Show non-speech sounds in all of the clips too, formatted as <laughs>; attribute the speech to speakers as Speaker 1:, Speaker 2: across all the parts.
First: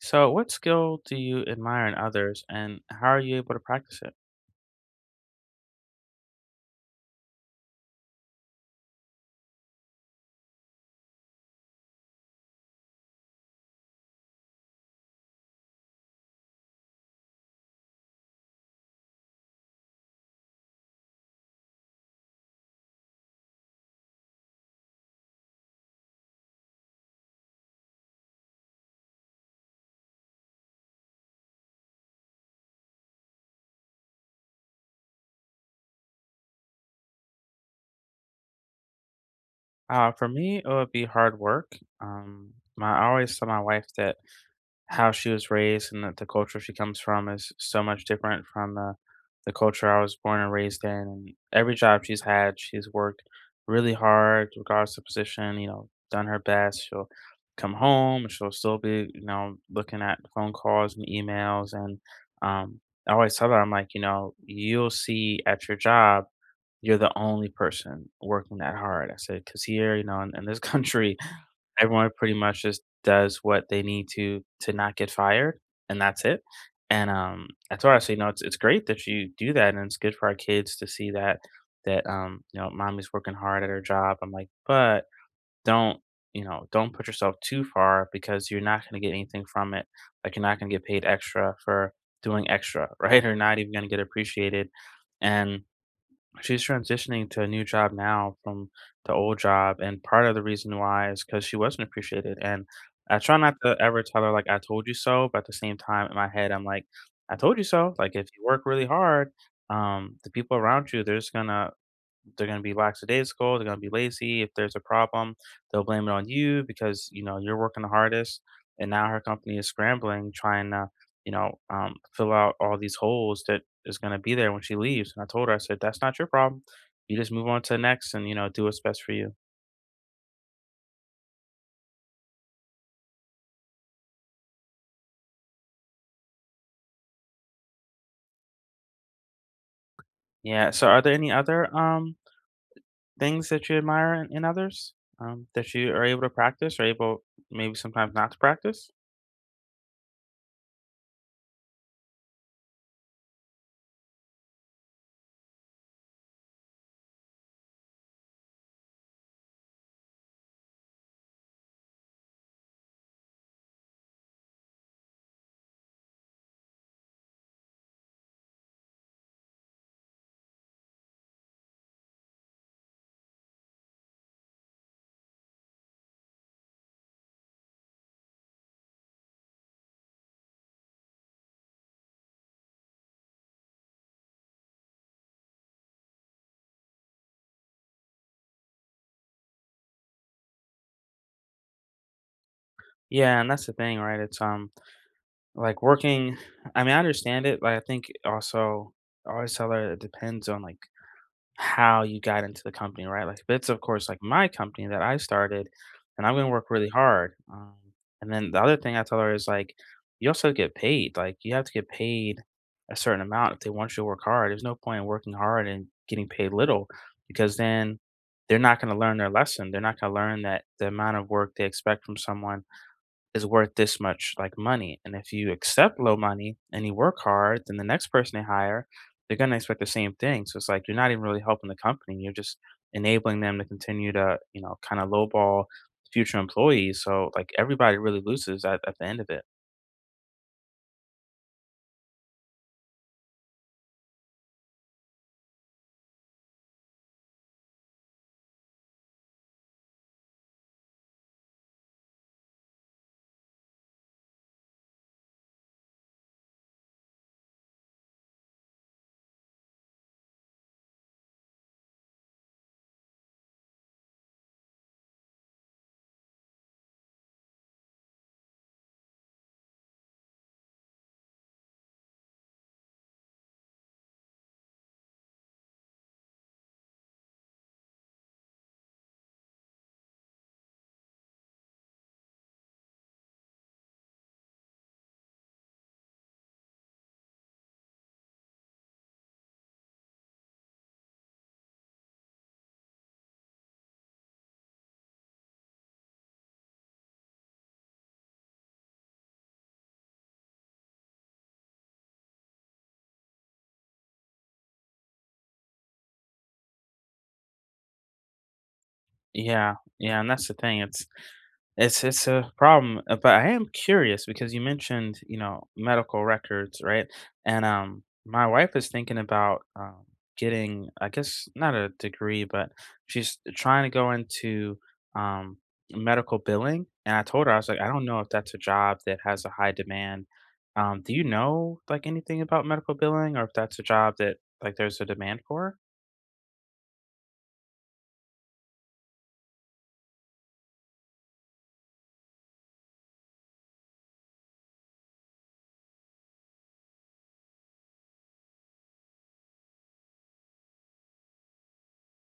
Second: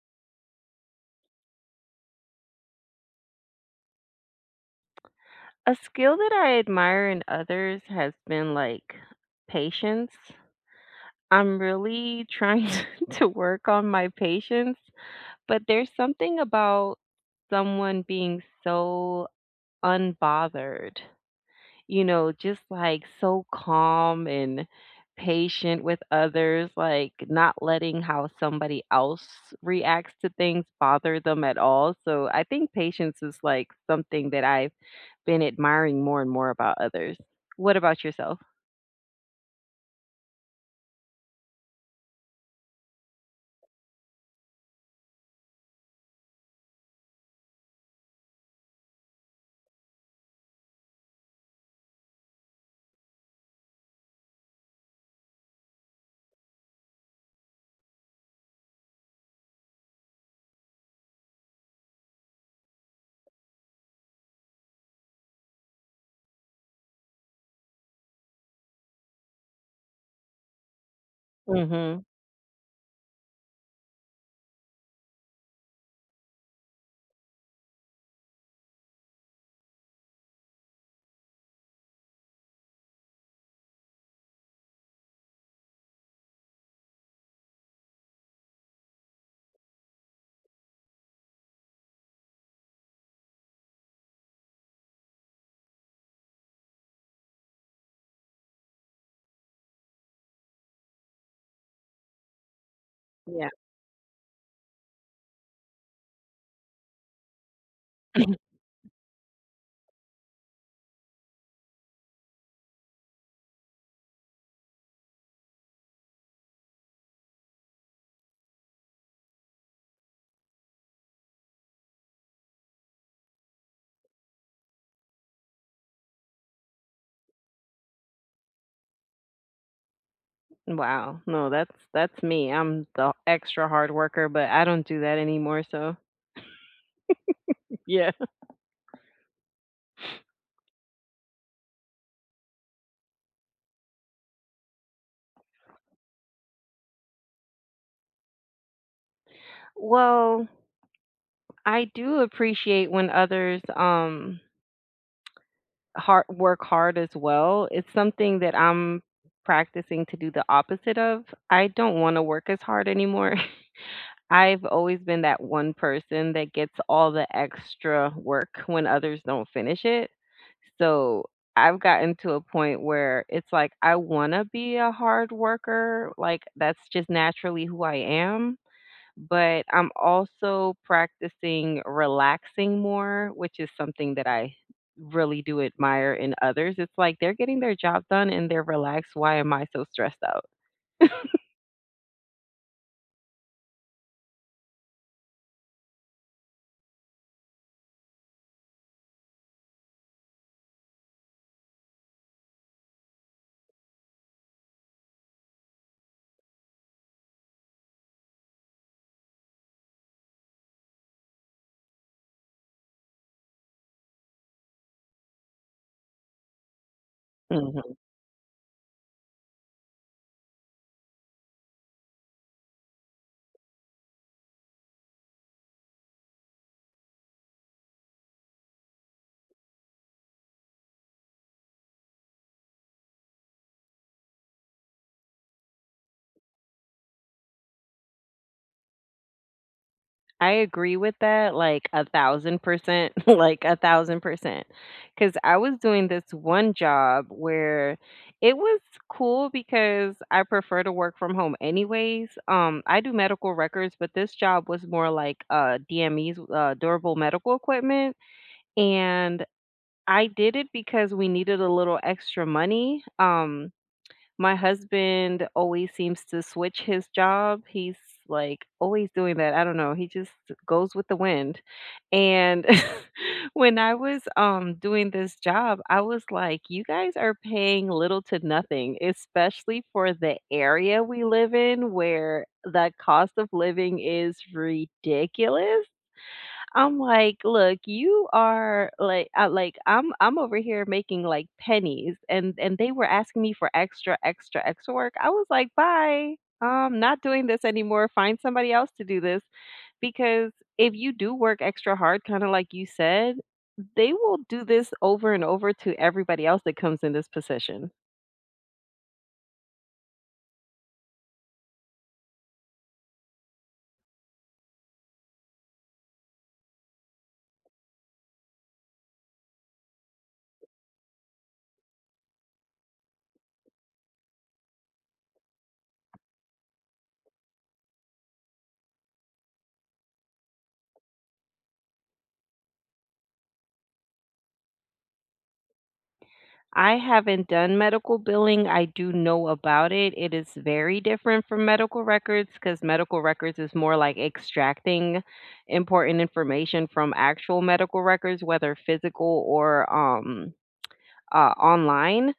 Speaker 1: So, what skill do you admire in others, and how are you able to practice it?
Speaker 2: A skill that I admire in others has been like patience. I'm really trying <laughs> to work on my patience, but there's something about someone being so unbothered, just like so calm and patient with others, like not letting how somebody else reacts to things bother them at all. So I think patience is like something that I been admiring more and more about others. What about yourself?
Speaker 1: For me, it would be hard work. I always tell my wife that how she was raised and that the culture she comes from is so much different from the culture I was born and raised in. And every job she's had, she's worked really hard, regardless of position, you know, done her best. She'll come home and she'll still be looking at phone calls and emails. And um, I always tell her, I'm like, you'll see at your job you're the only person working that hard. I said, because here, you know, in this country, <laughs>
Speaker 2: Mhm.
Speaker 1: everyone pretty much just does what they need to not get fired, and that's it. And I told her, I said, you know, it's great that you do that, and it's good for our kids to see that mommy's working hard at her job. I'm like, but don't don't put yourself too far because you're not going to get anything from it. Like, you're not going to get paid extra for doing extra, <laughs> right? Or not even going to get appreciated. And she's transitioning to a new job now from the old job, and part of the reason why is because she wasn't appreciated. And I try
Speaker 2: Yeah.
Speaker 1: not to ever tell her, like, "I told you so," but at the same time in my head I'm like, "I told you so." Like, if you work really hard, the people around you, they're just gonna they're going to be lackadaisical. They're going to be lazy. If there's a problem, they'll blame it on you because you know you're working the hardest, and now her company is scrambling trying to fill out all these holes that is going to be there when she leaves. And I told her, I said, that's not your problem. You just move on to the next, and you know, do what's best for you.
Speaker 2: Wow. No, that's me. I'm the extra hard worker, but I don't do that anymore, so <laughs> yeah.
Speaker 1: Yeah. So are there any other things that you admire in others, that you are able to practice or able maybe sometimes not to practice?
Speaker 2: Well, I do appreciate when others hard work hard as well. It's something that I'm practicing to do the opposite of. I don't want to work as hard anymore. I've always been that one person that gets all the extra work when others don't finish it. So I've gotten to a point where it's like I want to be a hard worker, like that's just naturally who I am. But I'm also practicing relaxing more, which is something that I really do admire in others. It's like they're getting their job done and they're relaxed. Why am I so stressed out?
Speaker 1: Yeah, and that's the thing, right? It's Like, working, I mean, I understand it, but I think also I always tell her it depends on, like, how you got into the company, right? Like, if it's, of course, like, my company that I started, and I'm gonna work really hard, and then the other thing I tell her is, like, you have to get paid a certain amount if they want you to work hard. There's no point in working hard and getting paid little, because
Speaker 2: Mm.
Speaker 1: then they're not gonna learn their lesson. They're not gonna learn that the amount of work they expect from someone is worth this much, like, money. And if you accept low money and you work hard, then the next person they hire, they're gonna expect the same thing. So it's like you're not even really helping the company. You're just enabling them to continue to, you know, kind of lowball future employees. So, like, everybody really loses at the end of it.
Speaker 2: I agree with that, like, 1,000%, <laughs> like, 1,000%, because I was doing this one job where it was cool because I prefer to work from home anyways, I do medical records, but this job was more like, DMEs, durable medical equipment, and I did it because we needed a little extra money, my husband always seems to switch his job. He's like always doing that. I don't know. He just goes with the wind. And <laughs> when I was doing this job, I was like, you guys are paying little to nothing, especially for the area we live in where the cost of living is ridiculous. I'm like, "Look, you are like I like, I'm over here making, like, pennies," and they were asking me for extra, extra, extra work. I was like, "Bye. Not doing this anymore. Find somebody else to do this," because if you do work extra hard, kinda like you said, they will do this over and over to everybody else that comes in this position.
Speaker 1: Yeah. Yeah. And that's the thing. It's a problem, but I am curious because you mentioned, you know, medical records, right? And my wife is thinking about getting, I guess, not a degree, but she's trying to go into, um, medical billing. And I told her, I was like, I don't know if that's a job that has a high demand. Do you know, like, anything about medical billing, or if that's a job that, like, there's a demand for?
Speaker 2: I haven't done medical billing. I do know about it. It is very different from medical records because medical records is more like extracting important information from actual medical records, whether physical or, online.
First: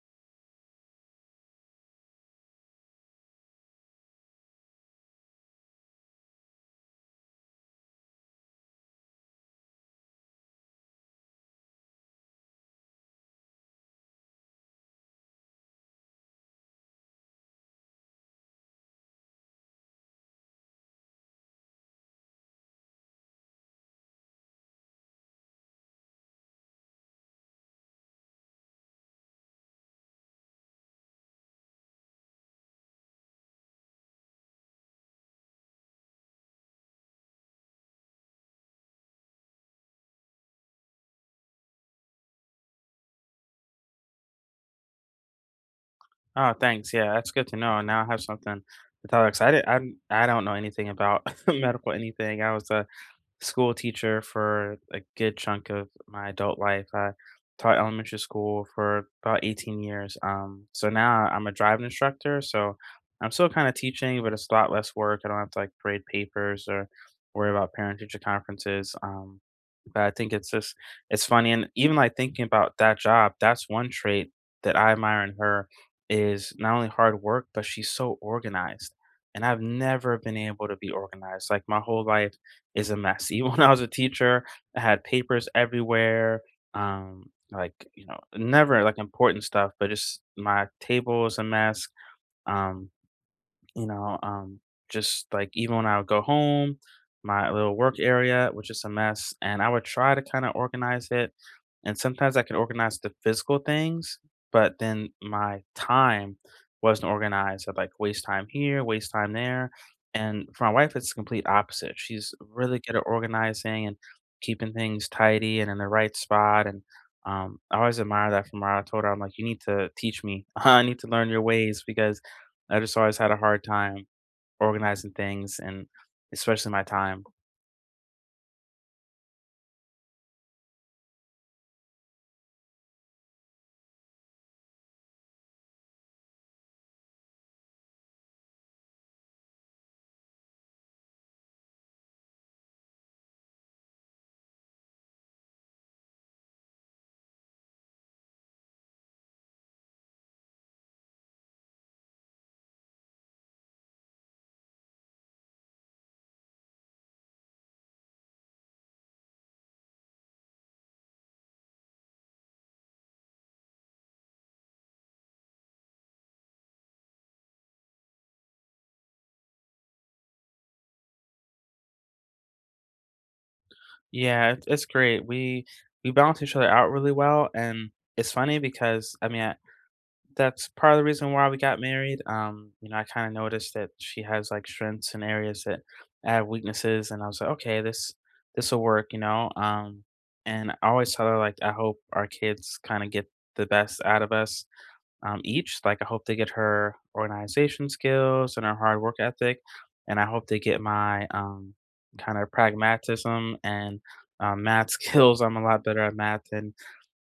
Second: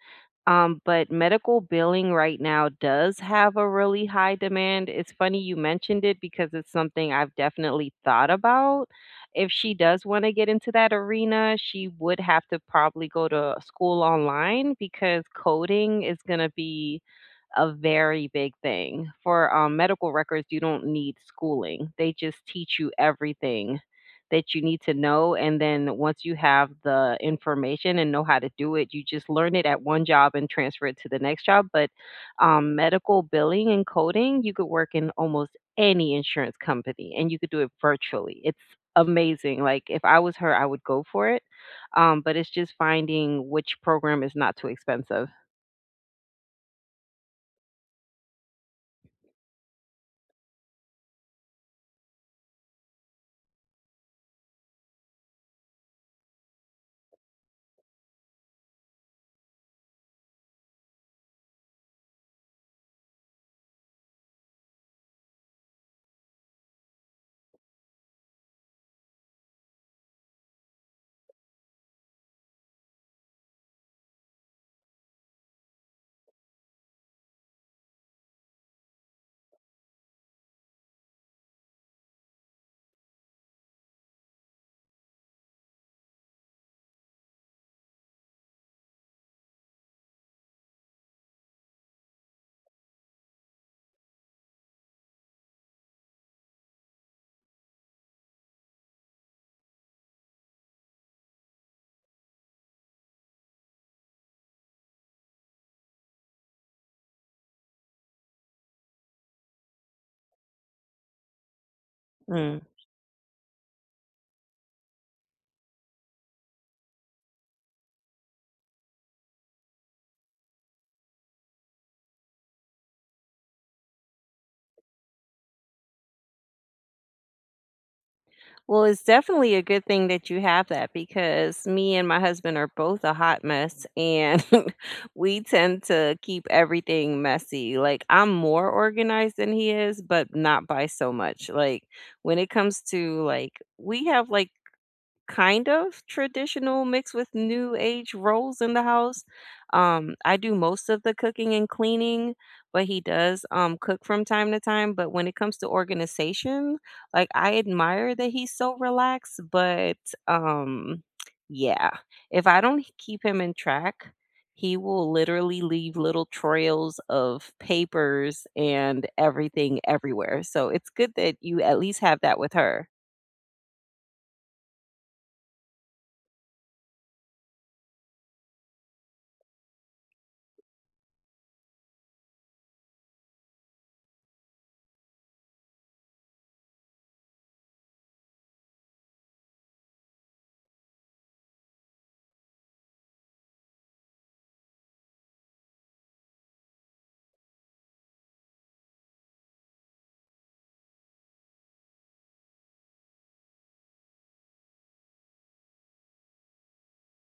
Speaker 2: But medical billing right now does have a really high demand. It's funny you mentioned it because it's something I've definitely thought about. If she does want to get into that arena, she would have to probably go to school online because coding is going to be a very big thing. For, medical records, you don't need schooling. They just teach you everything that you need to know, and then once you have the information and know how to do it, you just learn it at one job and transfer it to the next job, but, medical billing and coding, you could work in almost any insurance company, and you could do it virtually. It's amazing, like, if I was her, I would go for it, but it's just finding which program is not too expensive.
Speaker 1: Oh, thanks. Yeah, that's good to know. Now I have something to tell, 'cause I didn't I don't know anything about <laughs> medical anything. I was, school teacher for a good chunk of my adult life. I taught elementary school for about 18 years. So now I'm a driving instructor. So I'm still kind of teaching, but it's a lot less work. I don't have to, like, grade papers or worry about parent teacher conferences. But I think it's just it's funny, and even, like, thinking about that job, that's one trait that I admire in her is not only hard work, but she's so organized. And I've never been able to be organized. Like, my whole life is a mess. <laughs> Even when I was a teacher, I had papers everywhere. Um, like, you know, never, like, important stuff, but just my table was a mess. Um, you know, um, just, like, even when I would go home, my little work area was just a mess, and I would try to kind of organize it. And sometimes I could organize the physical things, but then my time wasn't organized. I'd, like, waste time here, waste time there. And for my wife, it's the complete opposite. She's
Speaker 2: Mm.
Speaker 1: really good at organizing and keeping things tidy and in the right spot. And I always admire that from her. I told her, I'm like, you need to teach me. <laughs> I need to learn your ways because I just always had a hard time organizing things and especially my time.
Speaker 2: Well, it's definitely a good thing that you have that because me and my husband are both a hot mess, and <laughs> we tend to keep everything messy. Like, I'm more organized than he is, but not by so much. Like, when it comes to like, we have like kind of traditional mixed with new age roles in the house. I do most of the cooking and cleaning, but he does cook from time to time. But when it comes to organization, like I admire that he's so relaxed, but um yeah, if I don't keep him in track, he will literally leave little trails of papers and everything everywhere. So it's good that you at least have that with her.
Speaker 1: Yeah, it's great. We balance each other out really well, and it's funny because I mean, that's part of the reason why we got married. I kind of noticed that she has, like, strengths and areas that I have weaknesses, and I was like, okay, this will work, you know. And I always tell her, like, I hope our kids kind of get the best out of us, each. Like, I hope they get her organization skills and her hard work ethic, and I hope they get my, kind of pragmatism and, math <laughs> skills. I'm a lot better at math than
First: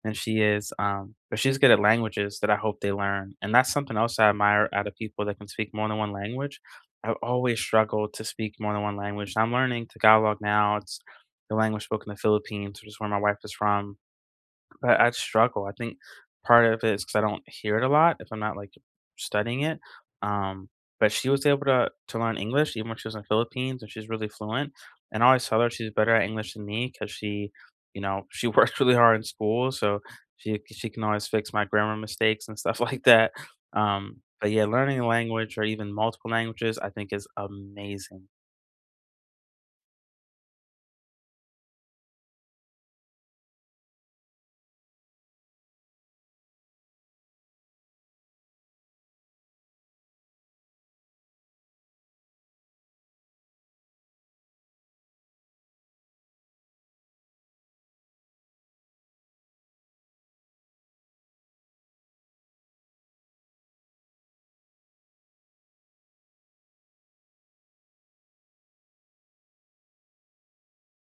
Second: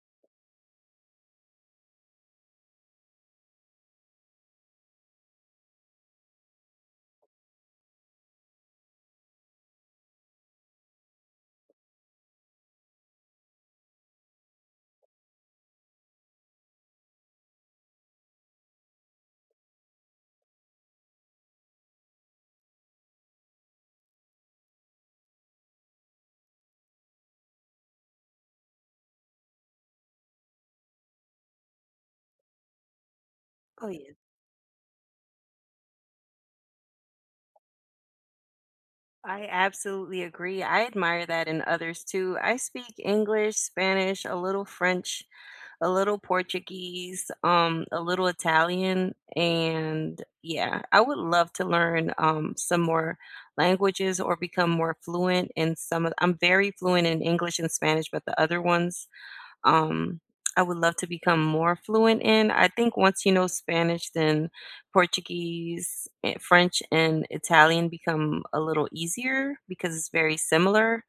Speaker 1: than she is, but she's good at languages that I hope they learn, and that's something else I admire out of people that can speak more than one language. I've always struggled to speak more than one language. I'm learning Tagalog now. It's the language spoken in the Philippines, which is where my wife is from. But I struggle. I think part of it is because I don't hear it a lot if I'm not, like, studying it, um, but she was able to learn English even when she was in the Philippines, and she's really fluent, and I always tell her she's better at English than me because she <laughs> worked really hard in school, so she can always fix my grammar mistakes and stuff <laughs> like that,
Speaker 2: Oh yeah.
Speaker 1: but yeah, learning a language or even multiple languages, I think, is amazing.
Speaker 2: I absolutely agree. I admire that in others too. I speak English, Spanish, a little French, a little Portuguese, a little Italian, and yeah, I would love to learn some more languages or become more fluent in some of I'm very fluent in English and Spanish, but the other ones um, I would love to become more fluent in. I think once you know Spanish, then Portuguese, eh, French, and Italian become a little easier because it's very similar.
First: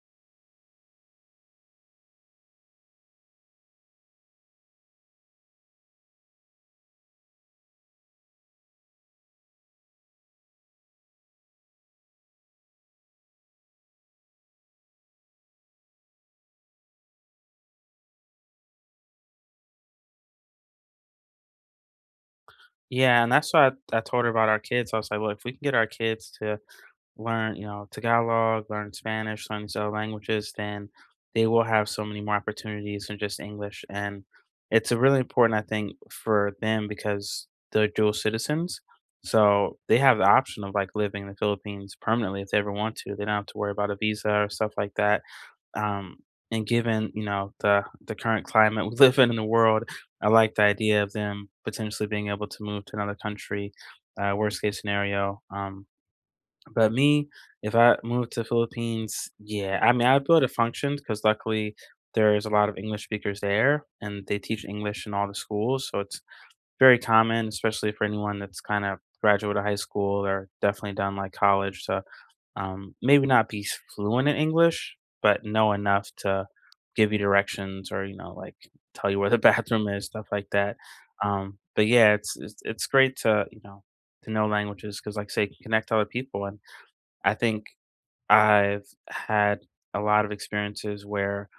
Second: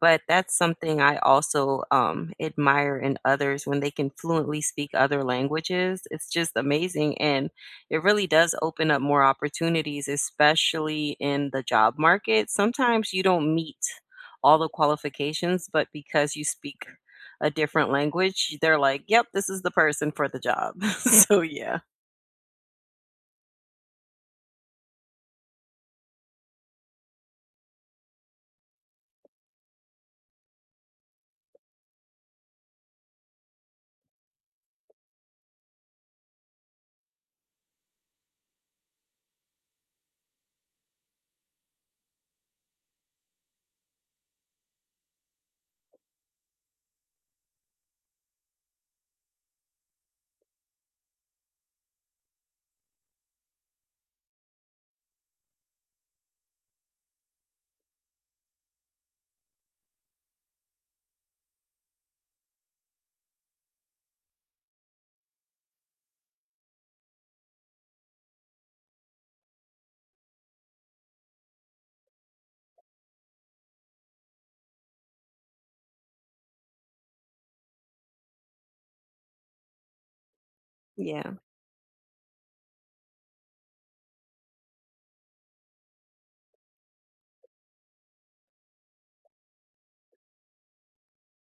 Speaker 2: But that's something I also, admire in others when they can fluently speak other languages. It's just amazing, and it really does open up more opportunities, especially in the job market. Sometimes you don't meet all the qualifications, but because you speak a different language, they're like, "Yep, this is the person for the job." <laughs> So yeah.
Speaker 1: Yeah, and that's why I told her about our kids. I was like, "Look, if we can get our kids to learn, you know, Tagalog, learn Spanish, learn these other languages, then they will have so many more opportunities than just English." And it's a really important, I think, for them because they're dual citizens. So they have the option of, like, living in the Philippines permanently if they ever want to. They don't have to worry about a visa or stuff like that. Um, and given, the current climate we <laughs> live in the world, I like the idea of them potentially being able to move to another country. Worst case scenario, but me, if I moved to Philippines, yeah, I mean, I'd be able to function because, luckily, there's a lot of English speakers there, and they teach English in all the schools, so it's very common, especially for anyone that's kind of graduate of high school, or definitely done like college, to maybe not be fluent in English, but know enough to give you directions or, you know, like tell you where the <laughs> bathroom is, stuff like that.
Speaker 2: Yeah.
Speaker 1: But yeah, it's, it's great to, to know languages because, like I say, you can connect to other people. I think I've had a lot of experiences where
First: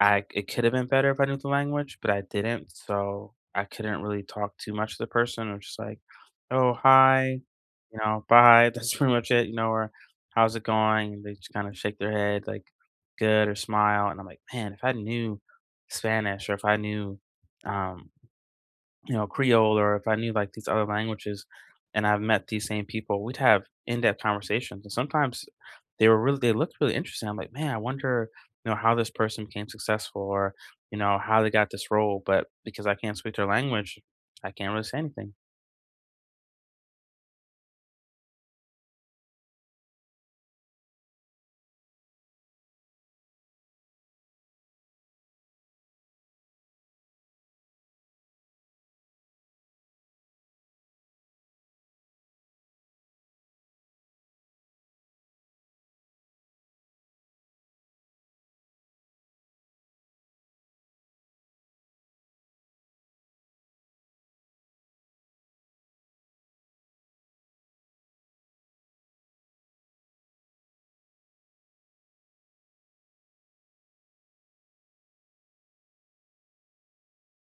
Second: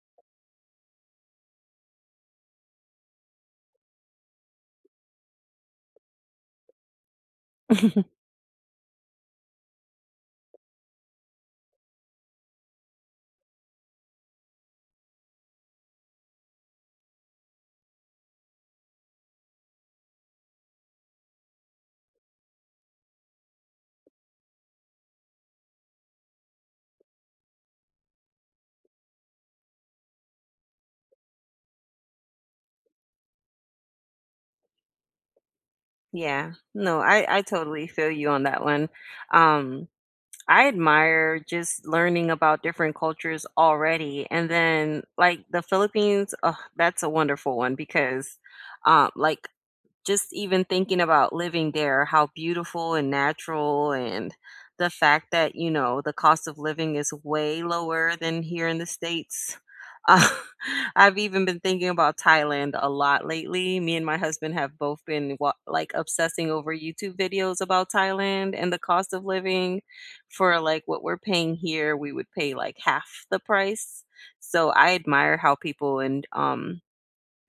Speaker 1: I it could have been better if I knew the language, but I didn't, so I couldn't really talk too much to the person. I was just like, "Oh, hi," you
Speaker 2: <laughs>
Speaker 1: know, "Bye." <laughs> That's pretty much it, you know, or "How's it going?" And they just kind of shake their head like, good, or smile, and I'm like, "Man, if I knew Spanish, or if I knew, um Creole, or if I knew, like, these other languages, and I've met these same people, we'd have in-depth conversations." And sometimes they were really, they looked really interesting. I'm like, man, I wonder, you know, how this person became successful, or, you know, how they got this role. But because I can't speak their language, I can't really say anything.
Speaker 2: Yeah. No, I totally feel you on that one. Um, I admire just learning about different cultures already. And then like the Philippines, oh, that's a wonderful one because like just even thinking about living there, how beautiful and natural and the fact that, you know, the cost of living is way lower than here in the States. Uh, <laughs> I've even been thinking about Thailand a lot lately. Me and my husband have both been like obsessing over YouTube videos about Thailand and the cost of living for like what we're paying here, we would pay like half the price. So I admire how people in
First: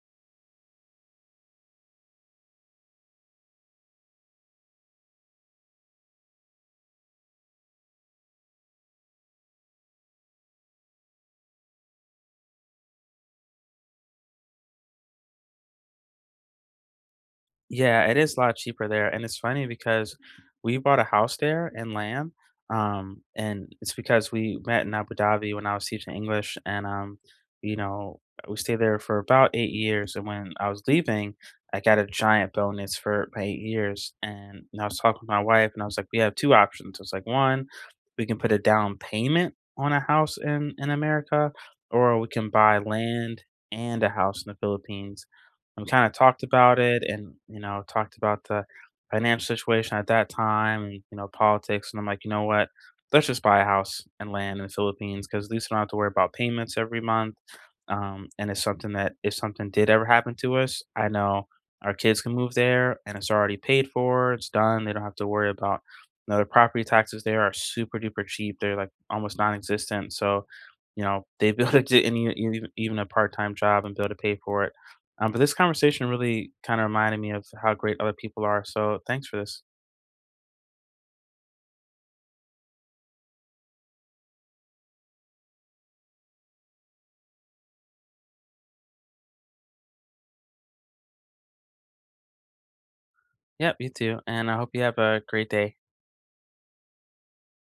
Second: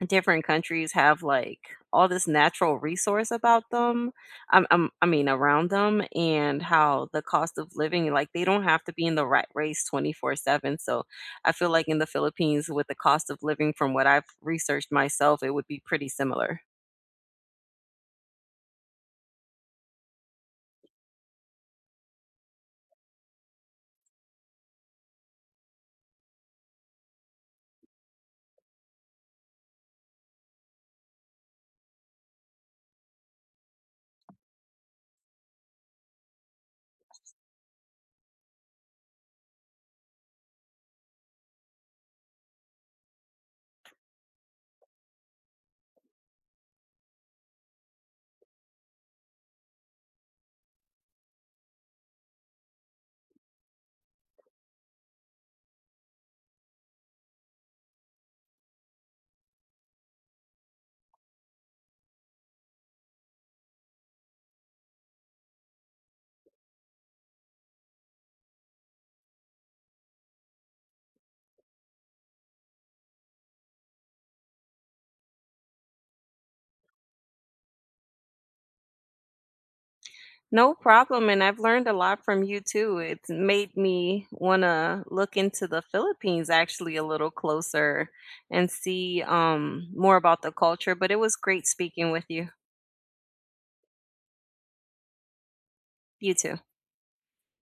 Speaker 2: different countries have like all this natural resource about them I mean around them and how the cost of living like they don't have to be in the rat race 24/7, so I feel like in the philippines with the cost of living from what I've researched myself it would be pretty similar.
Speaker 1: Yeah, it is a lot cheaper there, and it's funny because we bought a house there in Lamb, and it's because we met in Abu Dhabi when I was teaching English, and you know, we stayed there for about 8 years, and when I was leaving, I got a giant bonus for my 8 years, and I was talking to my wife, and I was like, we have two options. It's like, one, we can put a down payment on a house in America, or we can buy land and a house in the Philippines. We kinda talked about it and, you know, talked about the financial situation at that time, and, politics, and I'm like, "You know what? Let's just buy a house and land in the Philippines, 'cause at least I don't have to worry about payments every month." And it's something that if something did ever happen to us, I know our kids can move there, and it's already paid for, it's done. They don't have to worry about, the property taxes there are super duper cheap, they're, like, almost non-existent, so, you know, they'd be able to get even <laughs> even a part-time job and be able to pay for it. But this conversation really kind of reminded me of how great other people are. So thanks for this.
Speaker 2: No problem, and I've learned a lot from you too. It's made me wanna look into the Philippines actually a little closer and see more about the culture, but it was great speaking with you.
Speaker 1: Yep, you too. And I hope you have a great day.
Speaker 2: You too.